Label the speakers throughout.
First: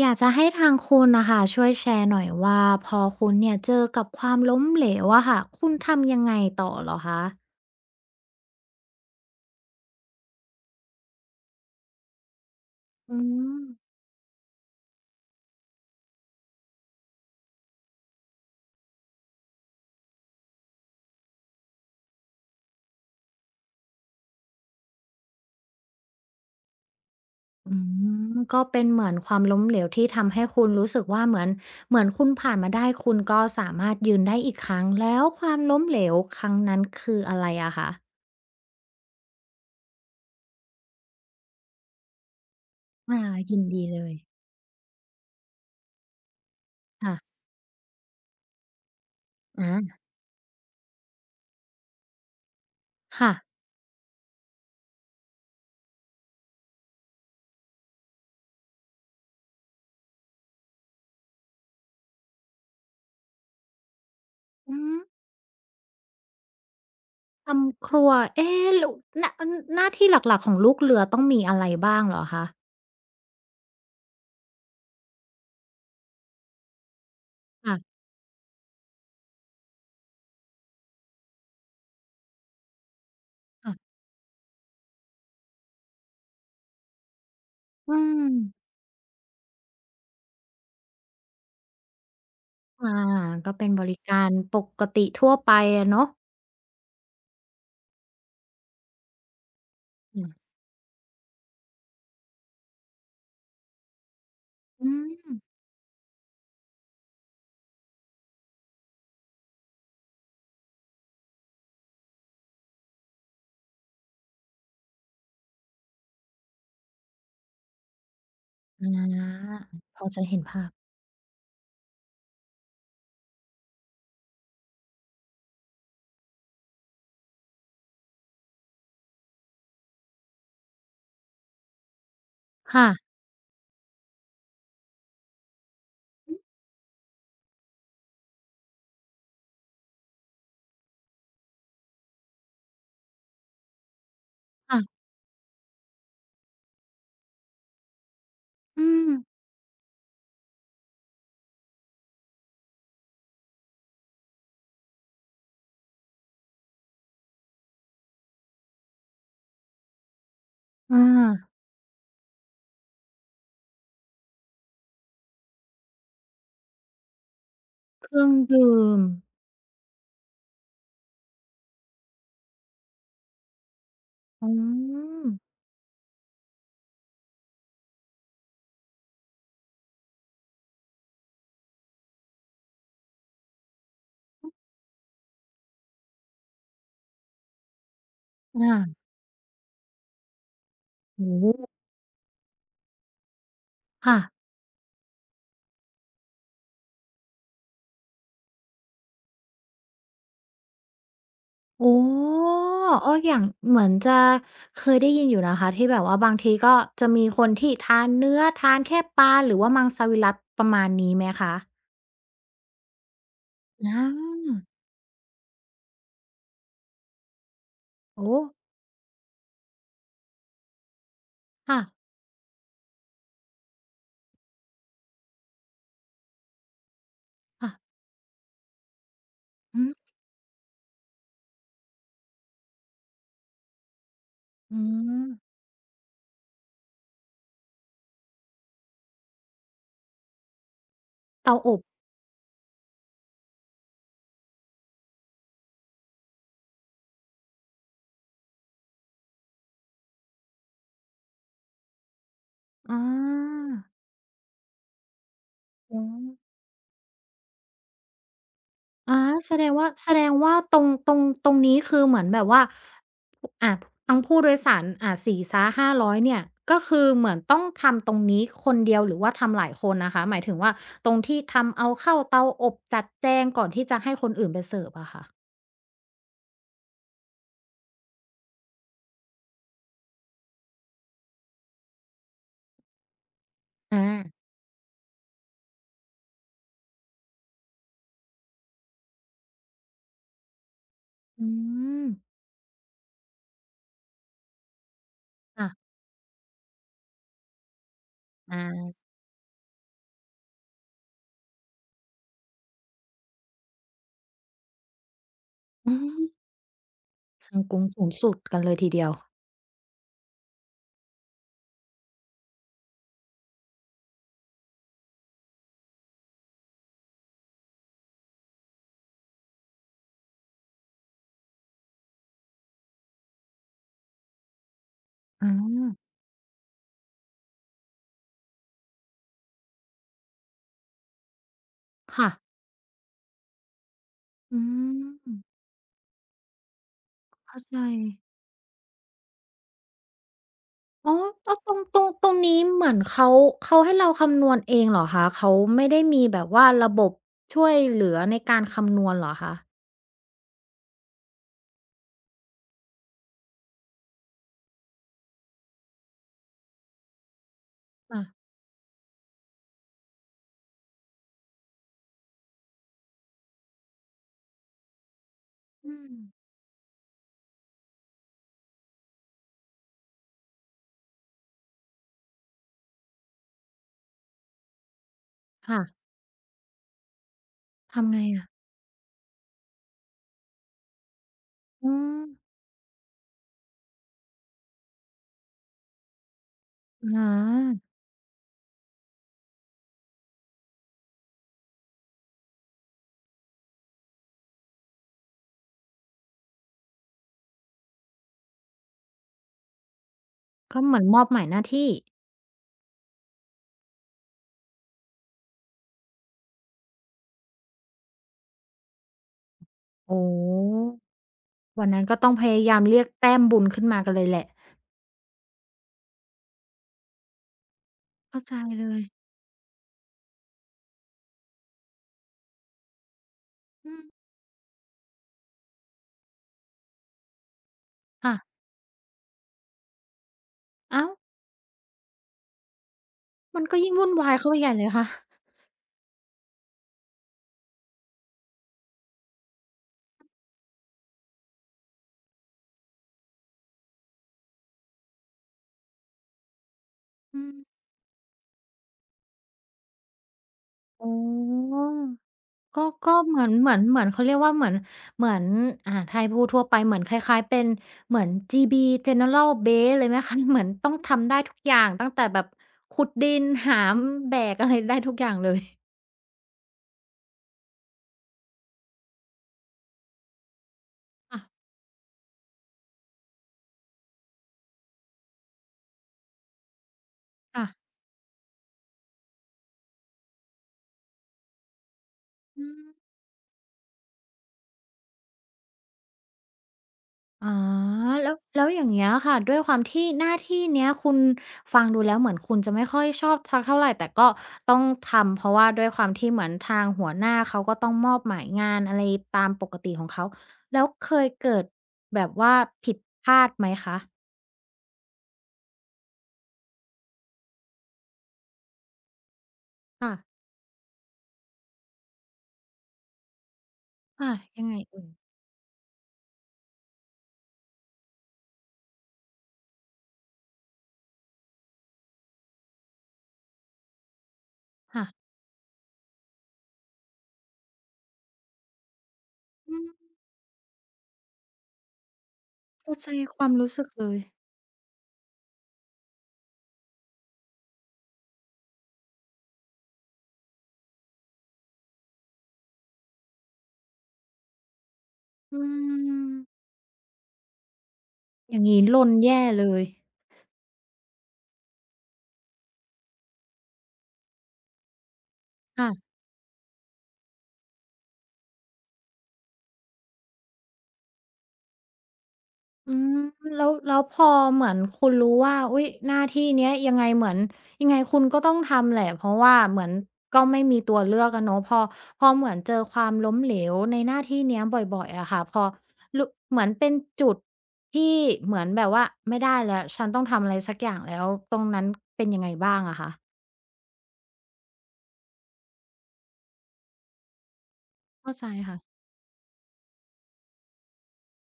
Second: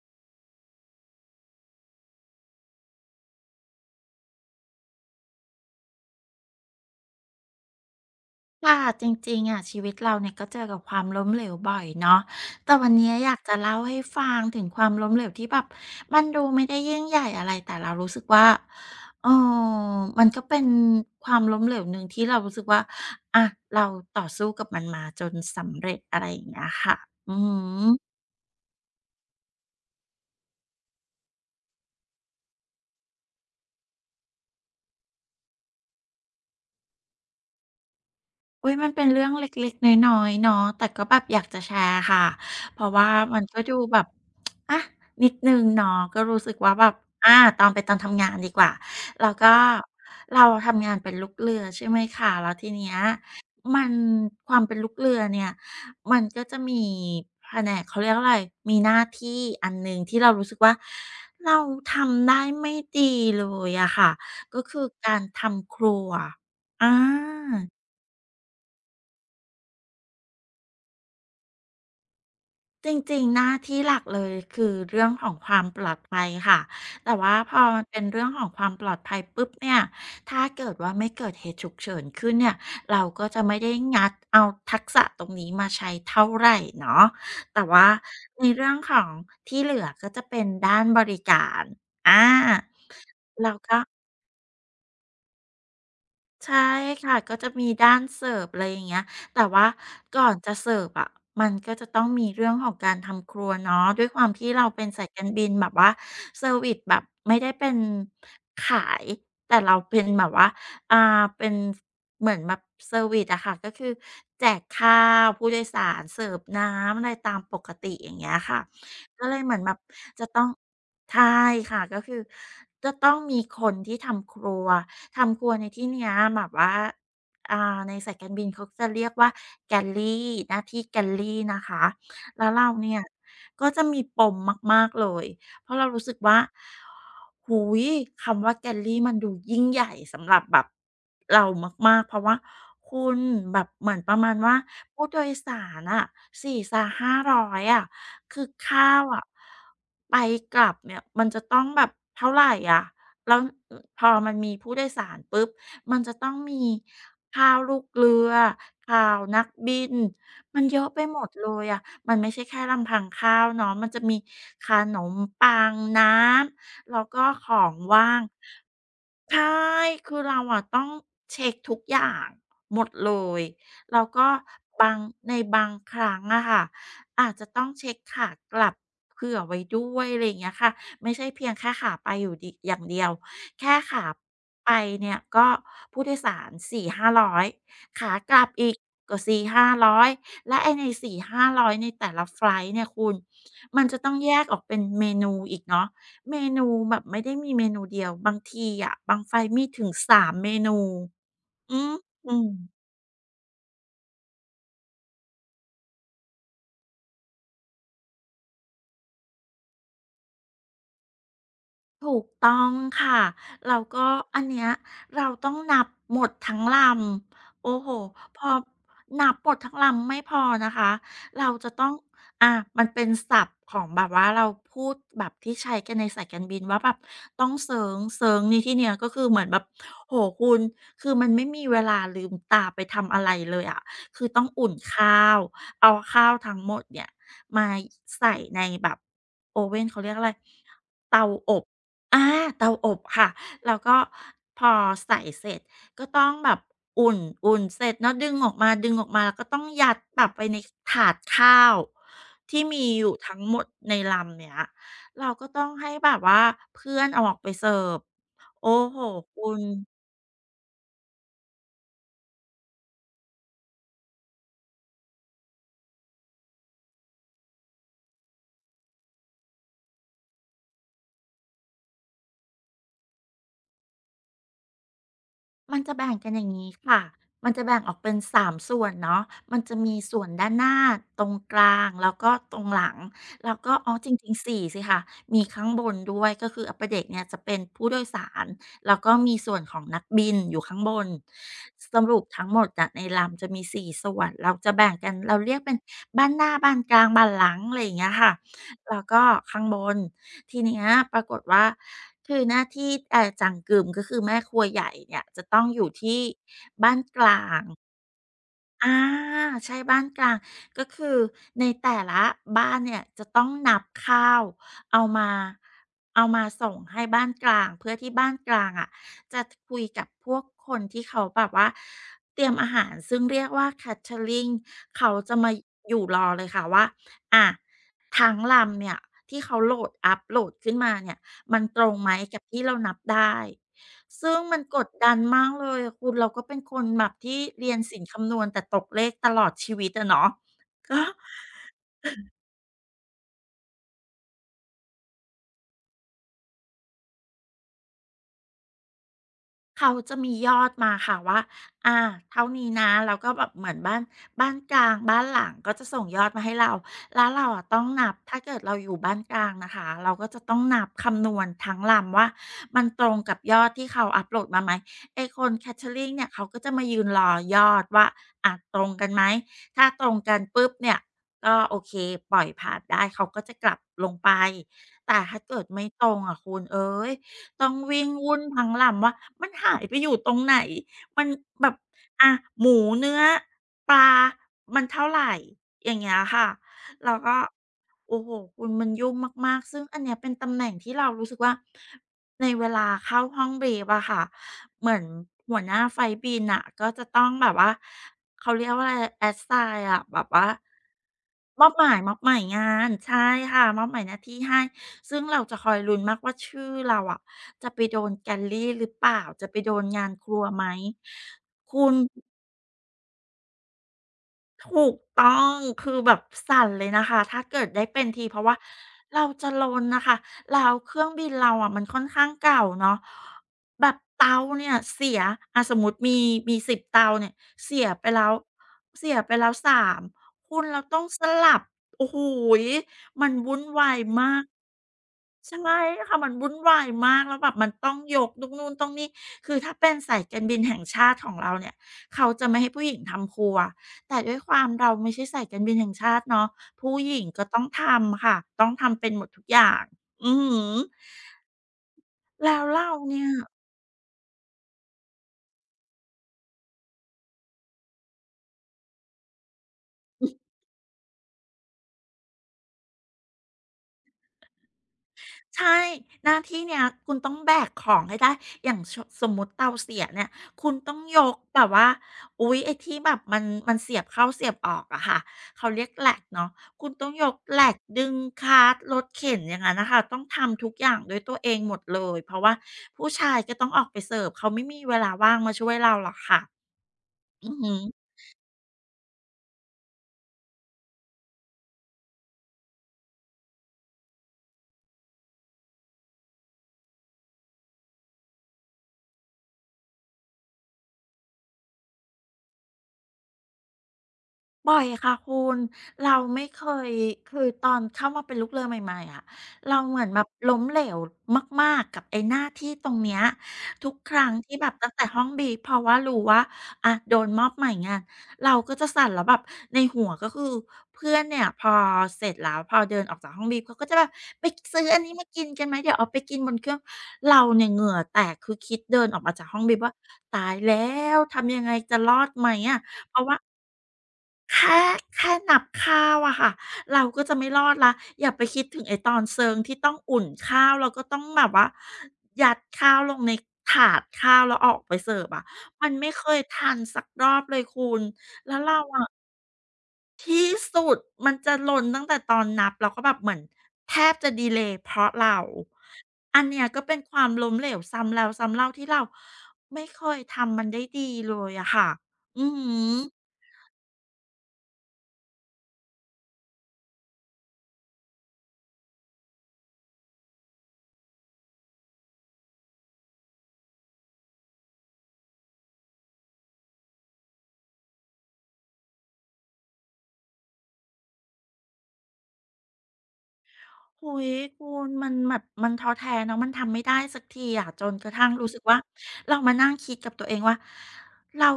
Speaker 1: อยากจะให้ทางคุณนะคะช่วยแชร์หน่อยว่าพอคุณเนี่ยเจอกับความล้มเหลวอะค่ะคุณทำยังไงต่อเหรอคะ
Speaker 2: ค่ะจริงๆอะชีวิตเราเนี่ยก็เจอกับความล้มเหลวบ่อยเนาะแต่วันนี้
Speaker 1: อื
Speaker 2: อยากจะ
Speaker 1: ม
Speaker 2: เล่าให้ฟังถึงความล้มเหลวที่แบบมันดูไม่ได้ยิ่งใหญ่อะไรแต่เรารู้สึกว่าเออมันก็เป็นความล้มเหลวหนึ่งที่เรารู้สึกว่าอะเราต่อสู้กับมันมาจนสำเร็จอะไรอย่างเงี้ยค่ะอื
Speaker 1: อื
Speaker 2: ม
Speaker 1: มก็เป็นเหมือนความล้มเหลวที่ทำให้คุณรู้สึกว่าเหมือนเหมือนคุณผ่านมาได้คุณก็สามารถยืนได้อีกครั้งแล้วความล้มเหลวครั้งนั้นคืออะไรอะคะ
Speaker 2: อุ้ยมันเป็นเรื่องเล็กๆน้อยๆเนาะแต่ก็แบบอยากจะแชร์ค่ะเพราะว่า
Speaker 1: อา
Speaker 2: มัน
Speaker 1: ยิ
Speaker 2: ก็
Speaker 1: น
Speaker 2: ดู
Speaker 1: ดี
Speaker 2: แบ
Speaker 1: เล
Speaker 2: บ
Speaker 1: ย
Speaker 2: อะนิดหนึ่งเนาะก็รู้สึกว่าแบบอะ
Speaker 1: ค่ะ
Speaker 2: ตอนไปตอนทำงานดีกว่าแล้วก็
Speaker 1: อา
Speaker 2: เราทำงานเป็นลูกเรือใช่ไหมคะแล้วทีเนี้ย
Speaker 1: ค่ะ
Speaker 2: มันความเป็นลูกเรือเนี่ยมันก็จะมีแผนกเขาเรียกอะไรมีหน้าที่อันหนึ่งที่เรารู้สึกว่าเราทำได้ไม่ดีเลยอะค่ะก็
Speaker 1: อื
Speaker 2: คือ
Speaker 1: ม
Speaker 2: การทำครัวอา
Speaker 1: ทำครัวเอ๊ลหน้าหน้าที่หลักๆของลูกเรือต้องมีอะไรบ้างเหรอคะ
Speaker 2: จริงๆหน้าที่หลักเลยคือเรื่องของความปลอดภัยค่ะแต่ว่าพอ
Speaker 1: ค่
Speaker 2: มันเป็นเรื่องของความปลอดภัยปุ๊บเนี่ยถ้าเกิดว่าไม่เกิดเหตุฉุกเฉินขึ้นเนี่ยเราก็จะไม่
Speaker 1: ะ
Speaker 2: ได้
Speaker 1: ๆ
Speaker 2: งัดเอาทักษะตรงนี้มาใช้เท่าไหรเนาะแต่ว่า
Speaker 1: อืม
Speaker 2: ในเรื่องของที่เหลือก็จะเป็นด้านบริการอา
Speaker 1: อาก็
Speaker 2: แล้
Speaker 1: เป็น
Speaker 2: ก็
Speaker 1: บริการปกติทั่วไปอะเนาะ
Speaker 2: ใช่ค่ะก็จะมีด้านเสิร์ฟอะไรอย่างเงี้ยแต่ว่าก่
Speaker 1: อื
Speaker 2: อน
Speaker 1: ม
Speaker 2: จะเสิร์ฟอะมันก็จะต้องมีเรื่องของการทำครัวเนาะด้วยความที่เราเป็น
Speaker 1: อื
Speaker 2: สายการ
Speaker 1: ม
Speaker 2: บินแบบว่าเซอร์วิซแบบไม่ได้เป็นขายแต่เราเป็นแบบว่าอ่าเป็นเหมือนแบบเซอร์วิซอะค่ะก็คือแจกข้าวผู้โดยสารเสิร์ฟน้ำอะไรตามปกติอย่างเงี้ยค่ะ
Speaker 1: อ
Speaker 2: ก็เลยเหมื
Speaker 1: า
Speaker 2: อนแบบ
Speaker 1: พอจะ
Speaker 2: จะ
Speaker 1: เห็
Speaker 2: ต้อ
Speaker 1: น
Speaker 2: ง
Speaker 1: ภาพ
Speaker 2: ใช่ค่ะก็คือจะต้องมีคนที่ทำครัว ในที่เนี้ยแบบว่าในสายการบินเขาจะเรียกว่าแกลลี่หน้าที่แกลลี่นะคะ แล้วเรา
Speaker 1: ค่ะ
Speaker 2: เนี่ยก็จะมีปมมากๆเลยเพราะเรารู้สึกว่าหูยคำว่าแกลลี่มันดูยิ่งใหญ่สำหรับแบบเรามากๆเพราะว่าคุณแบบเหมือนประมาณว่าผู้
Speaker 1: ค่ะ
Speaker 2: โดยสารอะ4ห้5 0 0อยอะคือ
Speaker 1: อื
Speaker 2: ข้าว
Speaker 1: ม
Speaker 2: อะไปกลับเนี่ยมันจะต้องแบบเท่าไหรอะ แล้วพอมันมีผู้โดยสารปุ๊บ มันจะต้องมีข่าวลูกเรือข่าวนักบินมันเยอะ
Speaker 1: อา
Speaker 2: ไปหมดเลยอะมันไม่ใช่แค่ลำพังข้าวเนาะมันจะมีขนมปังน้ำแล้วก็ของ
Speaker 1: เค
Speaker 2: ว่าง
Speaker 1: รื่องดื่ม
Speaker 2: ใช่คือเราอะต้องเช็กทุกอย่างหมดเลยแล้วก็
Speaker 1: อื
Speaker 2: บาง
Speaker 1: ม
Speaker 2: ในบางครั้งอะค่ะอาจจะต้องเช็กขากลับเผื่อไว้ด้วยอะไรอย่างเงี้ยค่ะไม่ใช่เพียงแค่ขาไปอยู่ดีอย่างเดียวแค่ขาไปเนี่ยก็ผู้โดยสารสี่ห้าร้อยขากลับอีก
Speaker 1: อา
Speaker 2: ก็สี่ห้าร้อยและไอ้ในสี่
Speaker 1: โอ้
Speaker 2: ห้า
Speaker 1: โฮ
Speaker 2: ร้อยในแต่ละไฟลต์เนี่ยคุณมันจะต้อง
Speaker 1: ค่ะ
Speaker 2: แยกออกเป็นเมนูอีกเนาะ เมนูแบบไม่ได้มีเมนูเดียวบางทีอะบั้งไฟมีถึง3เมนูอื
Speaker 1: อ๋
Speaker 2: มอืม
Speaker 1: อเอออย่างเหมือนจะเคยได้ยินอยู่นะคะที่แบบว่าบางทีก็จะมีคนที่ทานเนื้อทานแค่ปลาหรือว่ามังสวิรัติประมาณนี้ไหมคะ
Speaker 2: ถูกต้องค่ะแล้ว
Speaker 1: อา
Speaker 2: ก็อันเนี้ยเราต้องนับหมดทั้งลำโอ้โฮ
Speaker 1: โอ้
Speaker 2: พอนับหมดทั้งลำไม่พอนะคะเราจะ
Speaker 1: ค่ะ
Speaker 2: ต้องอ่ามันเป็นศัพท์ของแบบว่าเราพูดแบบที่ใช้กันในสายการบินว่าแบบต้องเซิ
Speaker 1: ค่ะ
Speaker 2: งเซิงในที่เนี้ยก็คือเหมือนแบบ
Speaker 1: อืม
Speaker 2: โอ้โฮคุณคือมันไม่มีเวลาลืมตาไปทำอะไรเลยอะคือต้องอุ่น
Speaker 1: อื
Speaker 2: ข้าว
Speaker 1: ม
Speaker 2: เอาข้าวทั้งหมดเนี่ยมาใส่ในแบบโอเว่นเขาเรียกอะไรเตาอ
Speaker 1: เตา
Speaker 2: บ
Speaker 1: อบ
Speaker 2: อาเตาอบค่ะแล้วก็พอใส่เสร็จก็ต้องแบบอุ่นอุ่นเสร็จเนาะดึงออกมาแล้วก็ต้องยัดแบบไปในถาดข้าวที่มี
Speaker 1: อา
Speaker 2: อยู่ทั้งหมดในลำเนี้ยเราก็ต้องให้
Speaker 1: อื
Speaker 2: แบบว่า
Speaker 1: ม
Speaker 2: เพื่อนเอาออกไปเสิร์ฟโอ้โห
Speaker 1: อา
Speaker 2: คุ
Speaker 1: แส
Speaker 2: ณ
Speaker 1: ดงว่าแสดงว่าตรงตรงตรงนี้คือเหมือนแบบว่าอ่าทั้งผู้โดยสารอ่าสี่ซ้0 0้าร้อยเนี่ยก็คือเหมือนต้องทำตรงนี้คนเดียวหรือว่าทำหลายคนนะคะหมายถึงว่าตรงที่ทำเอาเข้าเตาอบจัดแจงก่อนที่จะให้คนอื่นไปเสิร์ฟอะค่ะ
Speaker 2: มันจะแบ่งกันอย่างงี้ค่ะ มันจะแบ่งออกเป็นสามส่วนเนาะมันจะมีส่วนด้านหน้า ตรงกลางแล้วก็ตรงหลังแล้วก็อ๋อจ
Speaker 1: อา
Speaker 2: ริงๆ4สิคะมีข้างบนด้วย ก็คือ upper deck เนี่ยจะเป็นผู้โดยสารแล้วก็มีส่วนของนักบินอยู่ข้างบน
Speaker 1: อื
Speaker 2: ส
Speaker 1: ม
Speaker 2: รุปทั้งหมดอะในลำจะมีสี่ส่วน เราจะแบ่งกัน เราเรียก
Speaker 1: ค่ะ
Speaker 2: เป็นบ้านหน้า บ้านกลาง บ้านหลังอะไรอย่างเงี้ยค่ะ
Speaker 1: อา
Speaker 2: แล้วก็ข้างบนทีเนี้ยปรากฏว่าคือหน้าที่จังกึมก็คือแม่ครัวใหญ่เนี่ยจะต้องอยู่
Speaker 1: อื
Speaker 2: ที่
Speaker 1: ม
Speaker 2: บ้านกลา
Speaker 1: ซัง
Speaker 2: ง
Speaker 1: ก๊งสูงสุดกันเลยที
Speaker 2: อา
Speaker 1: เดียว
Speaker 2: ใช่บ้านกลางก็คือในแต่ละบ้านเนี่ยจะต้องนับข้าวเอามาเอามาส่งให้บ้านกลางเพื่อที่บ้านกลางอะจะคุยกับพวกคนที่เขาแบบว่าเตรียมอาหารซึ่งเรียกว่า Catering เขาจะมา
Speaker 1: อา
Speaker 2: อยู่รอเลยค่ะว่าอ่าทั้งลำเนี่ยที่เขาโหลดอัปโหลดขึ้นมาเนี่ยมันตรงไหม
Speaker 1: ค่ะ
Speaker 2: กับที่เรานับได้ ซึ่งมั
Speaker 1: อื
Speaker 2: นกดดัน
Speaker 1: ม
Speaker 2: มากเลยอะคุณเราก็เป็นคนแบบที่
Speaker 1: เข้า
Speaker 2: เรีย
Speaker 1: ใจ
Speaker 2: นศิลป์คำนวณแต่ตกเลขตลอดชีวิตอะเนาะก็
Speaker 1: อ๋อแล้วตรงตรงตรงนี้เหมือนเขาเขาให้เราคำนวณเองเหรอคะเขาไม่ได้มีแบบว่าระบบช่วยเหลือในการคำนวณเหรอคะ
Speaker 2: เขาจะมียอดมาค่ะว่าอ่าเท่านี้นะแล้วก็แบบเหมือนบ้านกลางบ้านหลังก็จะส่งยอดมาให้เราแล้วเราอะต้องนับ
Speaker 1: ค่ะ
Speaker 2: ถ้าเกิดเราอยู่บ้านกลางนะคะเราก็จะต้องนับคำนวณทั้งลำว่ามันตรงกับยอดที่เขาอัปโหลดมาไหมไอ้คน
Speaker 1: อื
Speaker 2: Catering
Speaker 1: ม
Speaker 2: เนี่ยเขาก็จะมายืนรอยอดว่าอาตรงกันไหมถ้าตรงกันปุ๊บเนี่ยก็โอเคปล่อยผ่านได้เขาก็จะกลับลงไปแต่ถ้าเกิด
Speaker 1: ค่ะ
Speaker 2: ไม่ตรงอะคุณเอ๋ย ต้องวิ่ง
Speaker 1: ทำไง
Speaker 2: วุ่น
Speaker 1: อะ
Speaker 2: พลังหล่ำว่ามันหายไปอยู่ตรงไหนมันแบบ
Speaker 1: อืม
Speaker 2: อ่ะหมูเนื้อปลามันเท่าไรอย่างเงี้ยค่ะ
Speaker 1: อะ
Speaker 2: แล้
Speaker 1: ฮ
Speaker 2: วก็
Speaker 1: ะ
Speaker 2: โอ้โฮคุณมันยุ่งมากๆซึ่งอันเนี้ยเป็นตำแหน่งที่เรารู้สึกว่าในเวลาเข้าห้อง brief อะค่ะเหมือนหัวหน้าไฟลต์บินน่ะก็จะต้องแบบว่าเขาเรียกว่าอะไร assign อะแบบว่า
Speaker 1: ก็เหมือนมอบหมายห
Speaker 2: ม
Speaker 1: น้า
Speaker 2: อบห
Speaker 1: ที่
Speaker 2: มายมอบหมายงานใช่ค่ะมอบหมายหน้าที่ให้ซึ่งเราจะคอยลุ้นมากว่าชื่อเราอะ จะไปโดนแกลลี่หรือเปล่าจะไปโดนงาน
Speaker 1: โอ้
Speaker 2: ครัว
Speaker 1: โฮ
Speaker 2: ไหมคุ
Speaker 1: วัน
Speaker 2: ณ
Speaker 1: นั้นก็ต้องพยายามเรียกแต้มบุญขึ้นมากันเลยแหละ
Speaker 2: ถูกต้องคือแบบสั่นเลยนะคะถ้าเกิดได้เป็นทีเพ
Speaker 1: เข้า
Speaker 2: ราะ
Speaker 1: ใจ
Speaker 2: ว่า
Speaker 1: เลย
Speaker 2: เราจะลนน่ะค่ะแล้วเครื่องบินเราอะมันค่อนข้างเก่าเนาะแบ
Speaker 1: อื
Speaker 2: บ
Speaker 1: ม
Speaker 2: เตาเนี่ยเสียอาสมมุติมีสิบเตาเนี่ยเสียไปแล้ว
Speaker 1: ค่ะ
Speaker 2: เสียไปแล้ว3คุณเราต้อง
Speaker 1: อ้าว
Speaker 2: สลับโอ้โฮมันวุ่
Speaker 1: มั
Speaker 2: น
Speaker 1: นก็
Speaker 2: วา
Speaker 1: ยิ่ง
Speaker 2: ย
Speaker 1: วุ่นวา
Speaker 2: มา
Speaker 1: ย
Speaker 2: ก
Speaker 1: เข้าไปใหญ่เลยค่ะ
Speaker 2: ใช่ค่ะมันวุ่นวายมากแล้วแบบมันต้องยกต้องนู่นต้องนี่คือถ้าเป็นสายการบินแห่งชาติของเราเนี่ยเขาจะไม่ให้ผู้หญิงทำครัว แต่ด้วยความเราไม่ใช่สายการบินแห่งชาติเนาะผู้หญิง
Speaker 1: อื
Speaker 2: ก็
Speaker 1: ม
Speaker 2: ต้องทำค่ะต้องทำเป็นหมดทุกอย่างอือฮึ
Speaker 1: อ๋อ
Speaker 2: แล้ว
Speaker 1: ก็
Speaker 2: เรา
Speaker 1: ก็
Speaker 2: เนี่ย
Speaker 1: เหมือนเหมือนเหมือนเขาเรียกว่าเหมือนเหมือนอ่าถ้าให้พูดทั่วไป เหมือนคล้ายๆเป็นเหมือน GB General Base เลยไหมคะ เหมือนต้องทำได้ทุกอย่างตั้งแต่แบบขุดดินหามแบกอะไรได้ทุกอย่างเลย
Speaker 2: ใช่หน้าที่เนี้ยคุณต้องแบกของให้ได้อย่างชสมมุติเตาเสียเนี่ยคุณต้องยก
Speaker 1: ค่ะ
Speaker 2: แบบว่าอุ๊ยไอ้ที่แบบมันเสียบเข้าเสียบออกอะค่ะเขาเรียกแหลกเนาะคุณต้องยกแหล
Speaker 1: ค่ะ
Speaker 2: กดึงคาร์ตรถเข็นอย่างงั้นน่ะค่ะต้องทำทุกอย่างด้วยตัวเองหมดเลยเพราะว่า
Speaker 1: อืม
Speaker 2: ผู้ชายก็ต้องออกไปเสิร์ฟเขาไม่มีเวลาว่างมาช่วยเราหรอกค่ะ
Speaker 1: อ๋
Speaker 2: อื
Speaker 1: อ
Speaker 2: อฮ
Speaker 1: แล้วแล้วอย่างเงี้ยค่ะด้วยความที่หน้าที่เนี้ยคุณฟังดูแล้วเหมือนคุณจะไม่ค่อยชอบสักเท่าไรแต่ก็ต้องทำเพราะว่าด้วยความที่เหมือนทางหัวหน้าเขาก็ต้องมอบหมายงานอะไรตามปกติของเขาแล้วเคยเกิดแบบว่าผิดพลาดไหมคะ
Speaker 2: บ่อยค่ะคุณเราไม่เคยคือตอนเข้ามาเป็นลูกเรือใหม่ๆอะเราเหมือน
Speaker 1: ค่ะ
Speaker 2: แบบล้มเหลวมากๆกับไอ้หน้าที่ตรงเนี้ยทุกครั้
Speaker 1: ค่ะ
Speaker 2: งที่
Speaker 1: ยั
Speaker 2: แบ
Speaker 1: ง
Speaker 2: บ
Speaker 1: ไง
Speaker 2: ตั้ง
Speaker 1: เอ่
Speaker 2: แต่
Speaker 1: ย
Speaker 2: ห้องบีฟเพราะว่ารู้ว่าอะโดนมอบหมายงานเราก็จะสั่นแล้วแบบในหัวก็คือเพื่อนเนี่ยพอเสร็จแล้วพอเดินออกจากห้องบีฟเขาก็จะแบบไปซื้ออัน
Speaker 1: ค่ะ
Speaker 2: นี้มากินกันไหมเดี๋ยวเอาไปกินบนเครื่องเราเนี่ยเหงื่อแตกคือคิดเดินออกมาจากห้องบี
Speaker 1: อื
Speaker 2: ฟ
Speaker 1: ม
Speaker 2: ว่าตายแล้วทำยังไงจะรอดไหมอะ
Speaker 1: เข้าใจ
Speaker 2: เพราะว่า
Speaker 1: ความรู้สึกเลย
Speaker 2: แค่แค่นับข้าวอะค่ะเราก็จะไม่รอดแล้วอย่าไปคิดถึงไอ้ตอนเซิงที่ต้องอุ่นข้าวแล้วก็ต้องแบบว่ายัดข้าวลงในถาดข้าวแล้วออกไปเสิร์ฟอะ
Speaker 1: อื
Speaker 2: มันไม่เค
Speaker 1: ม
Speaker 2: ยทันสักรอบเลยคุณแล้
Speaker 1: อ
Speaker 2: ว
Speaker 1: ย่าง
Speaker 2: เรา
Speaker 1: งี้ล
Speaker 2: อะ
Speaker 1: นแย่เลย
Speaker 2: ที่สุดมันจะหล่นตั้งแต่ตอนนับแล้วก็แบบเหมือนแทบจะดิเลย์เพราะเรา
Speaker 1: ค่ะ
Speaker 2: อันเนี้ยก็เป็นความล้มเหลวซ้ำแล้วซ้ำเล่าที่เราไม่เคยทำมันได้ดีเลยอะค่ะอือฮึ
Speaker 1: อืมแล้วแล้วพอเหมือนคุณรู้ว่าอุ๊ยหน้าที่เนี้ยยังไงเหมือนยังไงคุณก็ต้องทำแหละเพราะว่าเหมือนก็ไม่มีตัวเลือกอะเนาะพอพอเหมือนเจอความล้มเหลวในหน้าที่เนี้ยบ่อยๆอะค่ะพอรุเหมือนเป็นจุดที่เหมือนแบบว่าไม่ได้แล้วฉันต้องทำอะไรสักอย่างแล้วตรงนั้นเป็นยังไงบ้างอะคะ
Speaker 2: โอุยคุณมันแบบมันท้อแท้เนาะมันทำไม่ได้สักทีอะจนกระทั่ง
Speaker 1: เข้าใจ
Speaker 2: รู้สึกว่า
Speaker 1: ค่ะ
Speaker 2: เรามานั่งคิดกับตัวเองว่าเรา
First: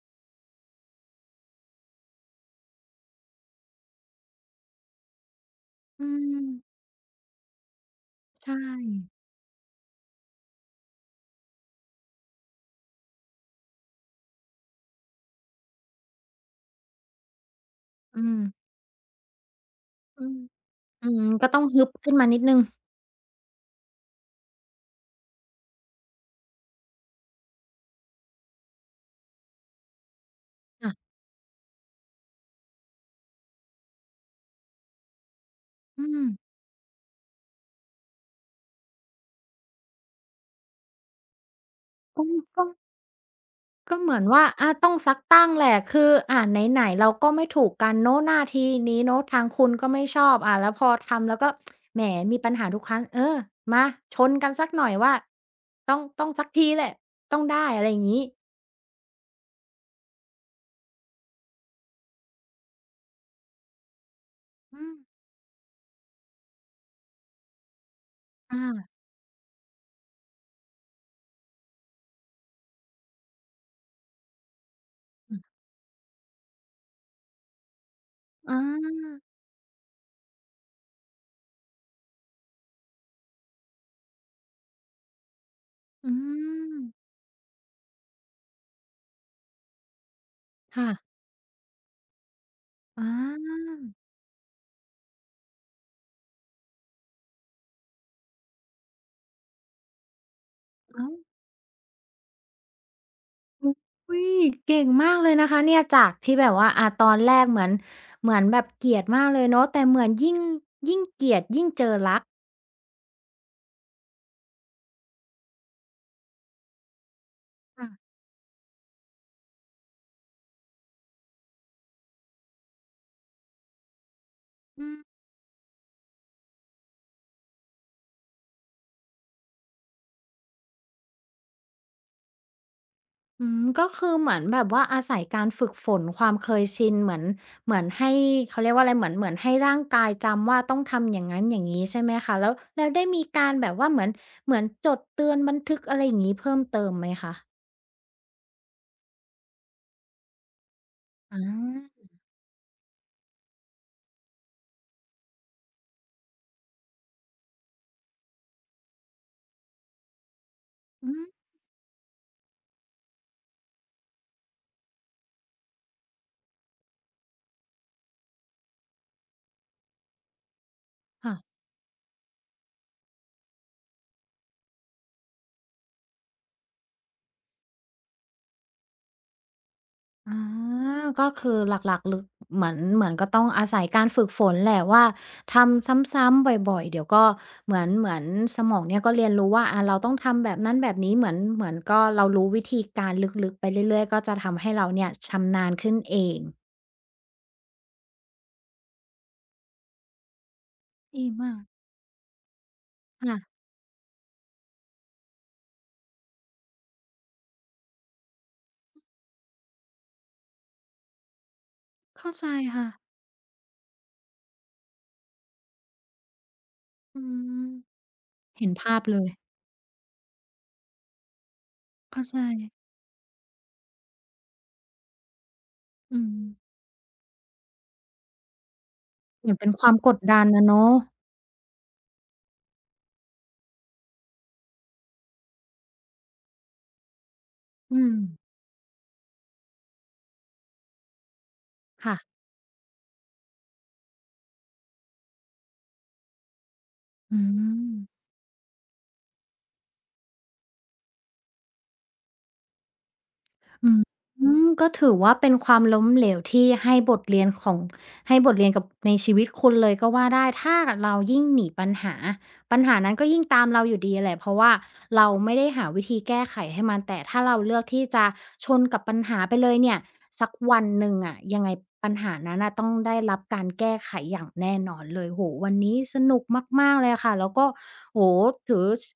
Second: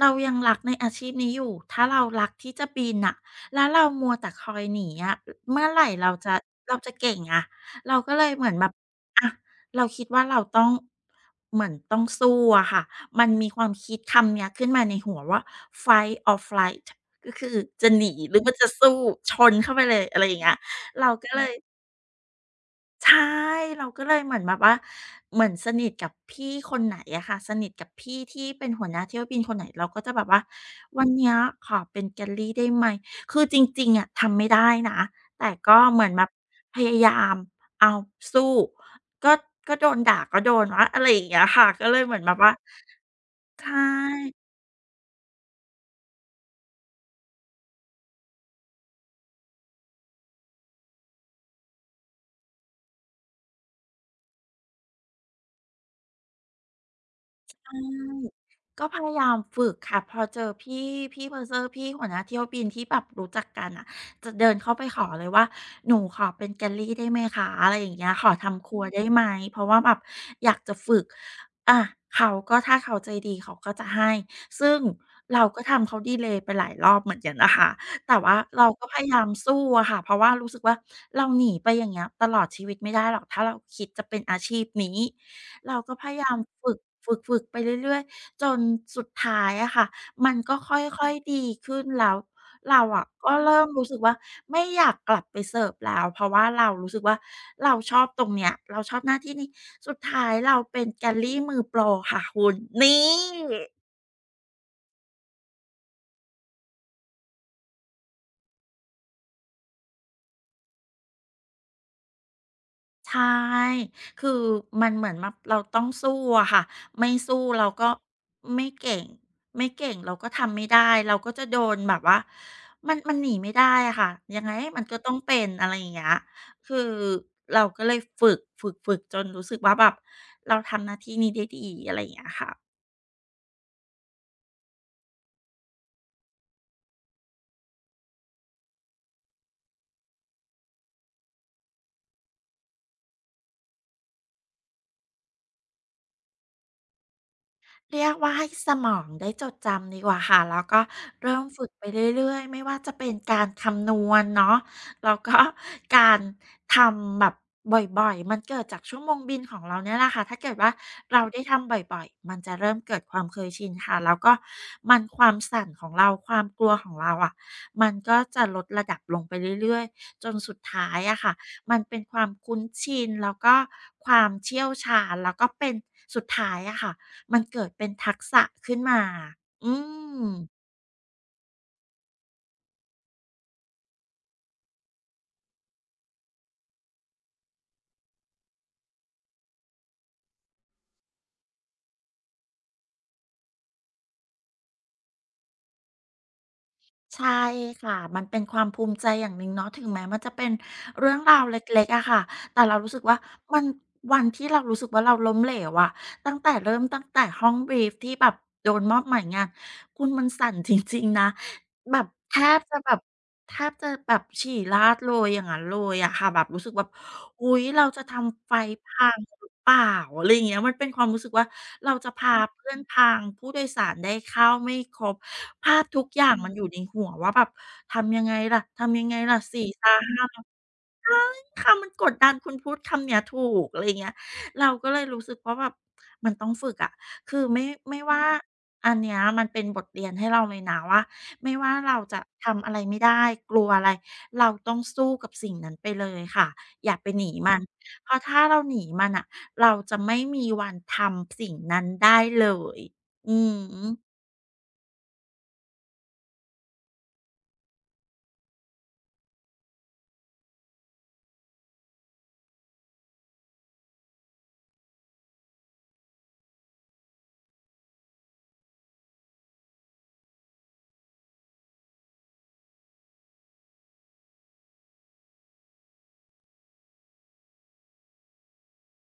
Speaker 2: เรายังรักในอาชีพนี้อยู่ถ้าเรารักที่จะบินอ่ะแล้วเรามัวแต่คอยหนีอะเมื่อไหร่
Speaker 1: อื
Speaker 2: เราจะเรา
Speaker 1: ม
Speaker 2: จะเก่งอะเราก็เลยเห
Speaker 1: ใช
Speaker 2: มือนแบบ
Speaker 1: ่
Speaker 2: อะเราคิดว่าเราต้องเหมือนต้องสู้อะค่ะมันมีความคิดคำเนี้ยขึ้นมาในหัวว่า fight or flight ก็คือจะหนี
Speaker 1: อื
Speaker 2: หรื
Speaker 1: ม
Speaker 2: อมันจะสู้ชนเข้าไปเลยอะไร
Speaker 1: อื
Speaker 2: อ
Speaker 1: ม
Speaker 2: ย่างเงี้ย
Speaker 1: อื
Speaker 2: เรา
Speaker 1: ม
Speaker 2: ก็เล
Speaker 1: ก็
Speaker 2: ย
Speaker 1: ต้องฮึบขึ้นมานิดหนึ่ง
Speaker 2: ใช่เราก็เลยเหมือนแบบว่าเหมือนสนิทกับพี่คนไหนอะค่ะสนิทกับพี่ที่เป็นหัวหน้าเที่ยวบินคนไหนเราก็จะแบบว่าวัน
Speaker 1: ค่ะ
Speaker 2: เนี้ยขอเป็นแ a ล l ี y ได้ไหมคือจริงๆอะทำไม่ได้นะแต่ก็เห
Speaker 1: อื
Speaker 2: มือนแบ
Speaker 1: ม
Speaker 2: บพยายามอ้าวสู้ก็ก็โดนด่าก็โดนวะอะไรอย่างเงี้ยค่ะก็เลยเหมือ
Speaker 1: ก็
Speaker 2: นแบบว่า
Speaker 1: ก็
Speaker 2: ใช
Speaker 1: ก็เหมือนว่า
Speaker 2: ่
Speaker 1: อาต้องซักตั้งแหละ คืออ่าไหนๆเราก็ไม่ถูกกันเนาะหน้าที่นี้เนาะทางคุณก็ไม่ชอบอ่าแล้วพอทำแล้วก็ แหมมีปัญหาทุกครั้งเออมา ชนกันสักหน่อยว่า ต้อง ต้องสักทีแหละ ต้องได้อะไรอย่างงี้
Speaker 2: ก็พยายามฝึกค่ะพอเจอพี่เพอร์เซอร์พี่หัวหน้าเที่ยวบินที่แบบรู้จักกันอ่ะจะเดินเข้าไป
Speaker 1: อืม
Speaker 2: ขอเลยว่าหนูขอเป็นแกลลี่ได้ไหมคะอะไรอย่างเงี้ยขอ
Speaker 1: อา
Speaker 2: ทำครัวมได้ไหมเพราะว่าแบบอยากจะฝึกอะเขาก็ถ้าเขาใจดีเขาก็จะให้ซึ่ง
Speaker 1: อือ
Speaker 2: เราก็ทำเขาดิเลย์ไปหลายรอบเหมือนกันนะคะแต่ว่า
Speaker 1: อา
Speaker 2: เราก็พยายามสู้อะค่ะเพราะว่ารู้สึกว่าเราหนีไปอย่างเงี้ยตลอดชีวิตไม่ได้หรอกถ้าเราคิดจะเป็นอาชีพนี้ เราก็พ
Speaker 1: อื
Speaker 2: ยายามฝึ
Speaker 1: ม
Speaker 2: กฝึกไปเรื่อยๆจนสุดท้ายอะค่ะมันก็ค
Speaker 1: ค่ะ
Speaker 2: ่อยๆดีขึ้นแล้วเรา
Speaker 1: อ
Speaker 2: อะก็เริ่ม
Speaker 1: า
Speaker 2: รู้สึกว่าไม่อยากกลับไปเสิร์ฟแล้วเพราะว่าเรารู้สึกว่าเราชอบตรงเนี้ยเราชอบหน้าที่นี้สุดท้ายเราเป็น
Speaker 1: อ้าว
Speaker 2: Galley มือโปรค่ะคุณนี่
Speaker 1: อุ๊ยเก่งมากเลยนะคะเนี่ย จากที่แบบว่าอ่าตอนแรกเหมือน เหมือนแบบเกลียดมากเลยเนาะแต่เหมือนยิ่งยิ่งเกลียดยิ่งเจอรัก
Speaker 2: ใช่คือมันเหมือนแบบเราต้องสู้อะค่ะไม่สู้เราก็
Speaker 1: ค่ะ
Speaker 2: ไม่เก่ง ไม่เก่งเราก็ทำไม่ได้เราก็จะโดนแบบว่ามันหนีไม่ได้อะค่ะยังไงมัน
Speaker 1: อืม
Speaker 2: ก็ต้องเป็นอะไรอย่างเงี้ยคือเราก็เลยฝึกจนรู้สึกว่าแบบเราทำหน้าที่นี้ได้ดีอะไรอย่างเงี้ยค่ะ
Speaker 1: อืมก็คือเหมือนแบบว่าอาศัยการฝึกฝนความเคยชินเหมือนเหมือนให้เขาเรียกว่าอะไรเหมือนเหมือนให้ร่างกายจำว่าต้องทำอย่างงั้นอย่างงี้ใช่ไหมคะแล้วแล้วได้มีการแบบว่าเหมือนเหมือนจดเตือนบันทึกอะไรอย่างงี้เพิ่มเติมไหมคะ
Speaker 2: เรียกว่าให้สมองได้จดจำดีกว่าค่ะแล้วก็
Speaker 1: อ
Speaker 2: เริ่มฝึกไป
Speaker 1: า
Speaker 2: เรื่อยๆไม่ว่าจะเป็นการคำนวณเนาะแล้วก็การทำแบบบ่อยๆมันเกิดจากชั่วโมงบินของเราเนี่ยแหละค่ะถ้าเกิดว่า
Speaker 1: อื
Speaker 2: เรา
Speaker 1: ม
Speaker 2: ได้ทำบ่อยๆมันจะเริ่มเกิดความเคยชินค่ะแล้วก็มันความสั่นของเราความกลัวของเราอะมันก็จะลดระดับลงไปเรื่อยๆจนสุดท้ายอะค่ะ
Speaker 1: ค่ะ
Speaker 2: มันเป็นความคุ้นชินแล้วก็ความเชี่ยวชาญแล้วก็เป็นสุดท้ายอะค่ะ มันเกิดเป็นทักษะขึ้นมาอืม
Speaker 1: อาก็คือหลักๆลึกเหมือนเหมือนก็ต้องอาศัยการฝึกฝนแหละว่าทำซ้ำๆ บ่อยๆ เดี๋ยวก็เหมือนเหมือนสมองเนี่ยก็เรียนรู้ว่าอาเราต้องทำแบบนั้นแบบนี้เหมือนเหมือนก็เรารู้วิธีการลึกๆไปเรื่อยๆ ก็จะทำให้เราเนี่ยชำนาญขึ้นเอง
Speaker 2: ใช่ค่ะมันเป็นความภูมิใจอย่างหนึ่งเนาะถึงแม้มันจะเป็นเรื่อง
Speaker 1: ดี
Speaker 2: ราว
Speaker 1: มาก
Speaker 2: เล็กๆอะค่ะแต่เรารู้สึกว่ามั
Speaker 1: ค่ะ
Speaker 2: นวันที่เรารู้สึกว่าเราล้มเหลวอะตั้งแต่เริ่มตั้งแต่ห้อง brief ที่แบบโดนมอบหมายงานคุณมันสั่นจริงๆนะ แบบ
Speaker 1: เข้า
Speaker 2: แท
Speaker 1: ใจ
Speaker 2: บจะ
Speaker 1: ค่ะ
Speaker 2: แบบแทบจะแบบฉี่ราดเลยอย่างงั้นเลยอะค่ะแบบรู้สึกว่า
Speaker 1: อื
Speaker 2: อุ๊
Speaker 1: ม
Speaker 2: ย เราจะทำไฟ
Speaker 1: เห็น
Speaker 2: ล์
Speaker 1: ภาพ
Speaker 2: พั
Speaker 1: เล
Speaker 2: ง
Speaker 1: ย
Speaker 2: หรือเปล่าอะไรอย่างเงี้ยมันเป็นความรู้สึกว่าเราจะ
Speaker 1: เข้า
Speaker 2: พา
Speaker 1: ใจ
Speaker 2: เพื่อนพังผู้โดยสารได้เข้าไม่ครบภาพทุก
Speaker 1: อื
Speaker 2: อย่างมันอยู่
Speaker 1: ม
Speaker 2: ในหัวว่าแบบทำยังไงล่ะทำยังไงล่ะ
Speaker 1: เหมือน
Speaker 2: สี่
Speaker 1: เป็นค
Speaker 2: ซา
Speaker 1: วามกด
Speaker 2: ห้า
Speaker 1: ดันอะเนาะ
Speaker 2: คำมันกดดันคุณพูดคำเนี้ยถูกอะไรอย่างเงี้ยเราก็เลยรู้สึกว่าแบบมันต้องฝึกอะคือไม่
Speaker 1: อื
Speaker 2: ไม่
Speaker 1: ม
Speaker 2: ว่าอันเนี้ยมันเป็นบทเรียนให้เราเลยนะว่าไม่ว่าเรา
Speaker 1: ค่ะ
Speaker 2: จะทำอะไรไม่ได้กลัวอะไรเราต้องสู้กับสิ่งนั้นไปเลยค่ะอย่าไปหนี
Speaker 1: อื
Speaker 2: มันเพราะ
Speaker 1: ม
Speaker 2: ถ้าเราหนีมันน่ะเราจะไม่มีวันทำสิ่งนั้นได้เลยอือฮึ
Speaker 1: อืมอืมก็ถือว่าเป็นความล้มเหลวที่ให้บทเรียนของให้บทเรียนกับในชีวิตคุณเลยก็ว่าได้ถ้าเรายิ่งหนีปัญหา ปัญหานั้นก็ยิ่งตามเราอยู่ดีแหละเพราะว่าเราไม่ได้หาวิธีแก้ไขให้มันแต่ถ้าเราเลือกที่จะชนกับปัญหาไปเลยเนี่ยสักวันหนึ่งอะยังไงปัญหานั้นน่ะต้องได้รับการแก้ไขอย่างแน่นอนเลยโอ้โฮวันนี้สนุกมากๆเลยค่ะแล้วก็โอ้โฮถือช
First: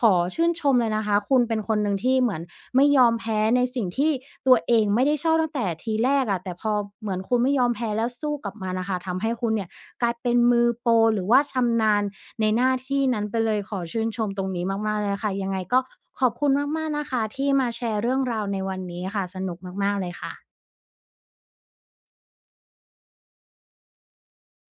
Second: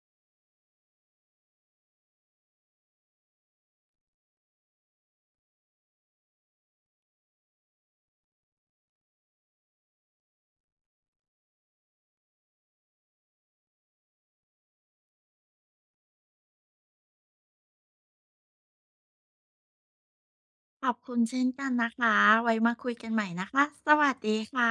Speaker 1: ขอชื่นชมเลยนะคะคุณเป็นคนหนึ่งที่เหมือนไม่ยอมแพ้ในสิ่งที่ตัวเองไม่ได้ชอบตั้งแต่ทีแรกอะแต่พอเหมือนคุณไม่ยอมแพ้แล้วสู้กับมันน่ะค่ะทำให้คุณเนี่ยกลายเป็นมือโปรหรือว่าชำนาญ ในหน้าที่นั้นไปเลยขอชื่นชมตรงนี้มากๆเลยค่ะยังไงก็ขอบคุณมากๆนะคะที่มาแชร์เรื่องราวในวันนี้ค่ะสนุกมากๆเลยค่ะ
Speaker 2: ขอบคุณเช่นกันนะคะไว้มาคุยกันใหม่นะคะสวัสดีค่ะ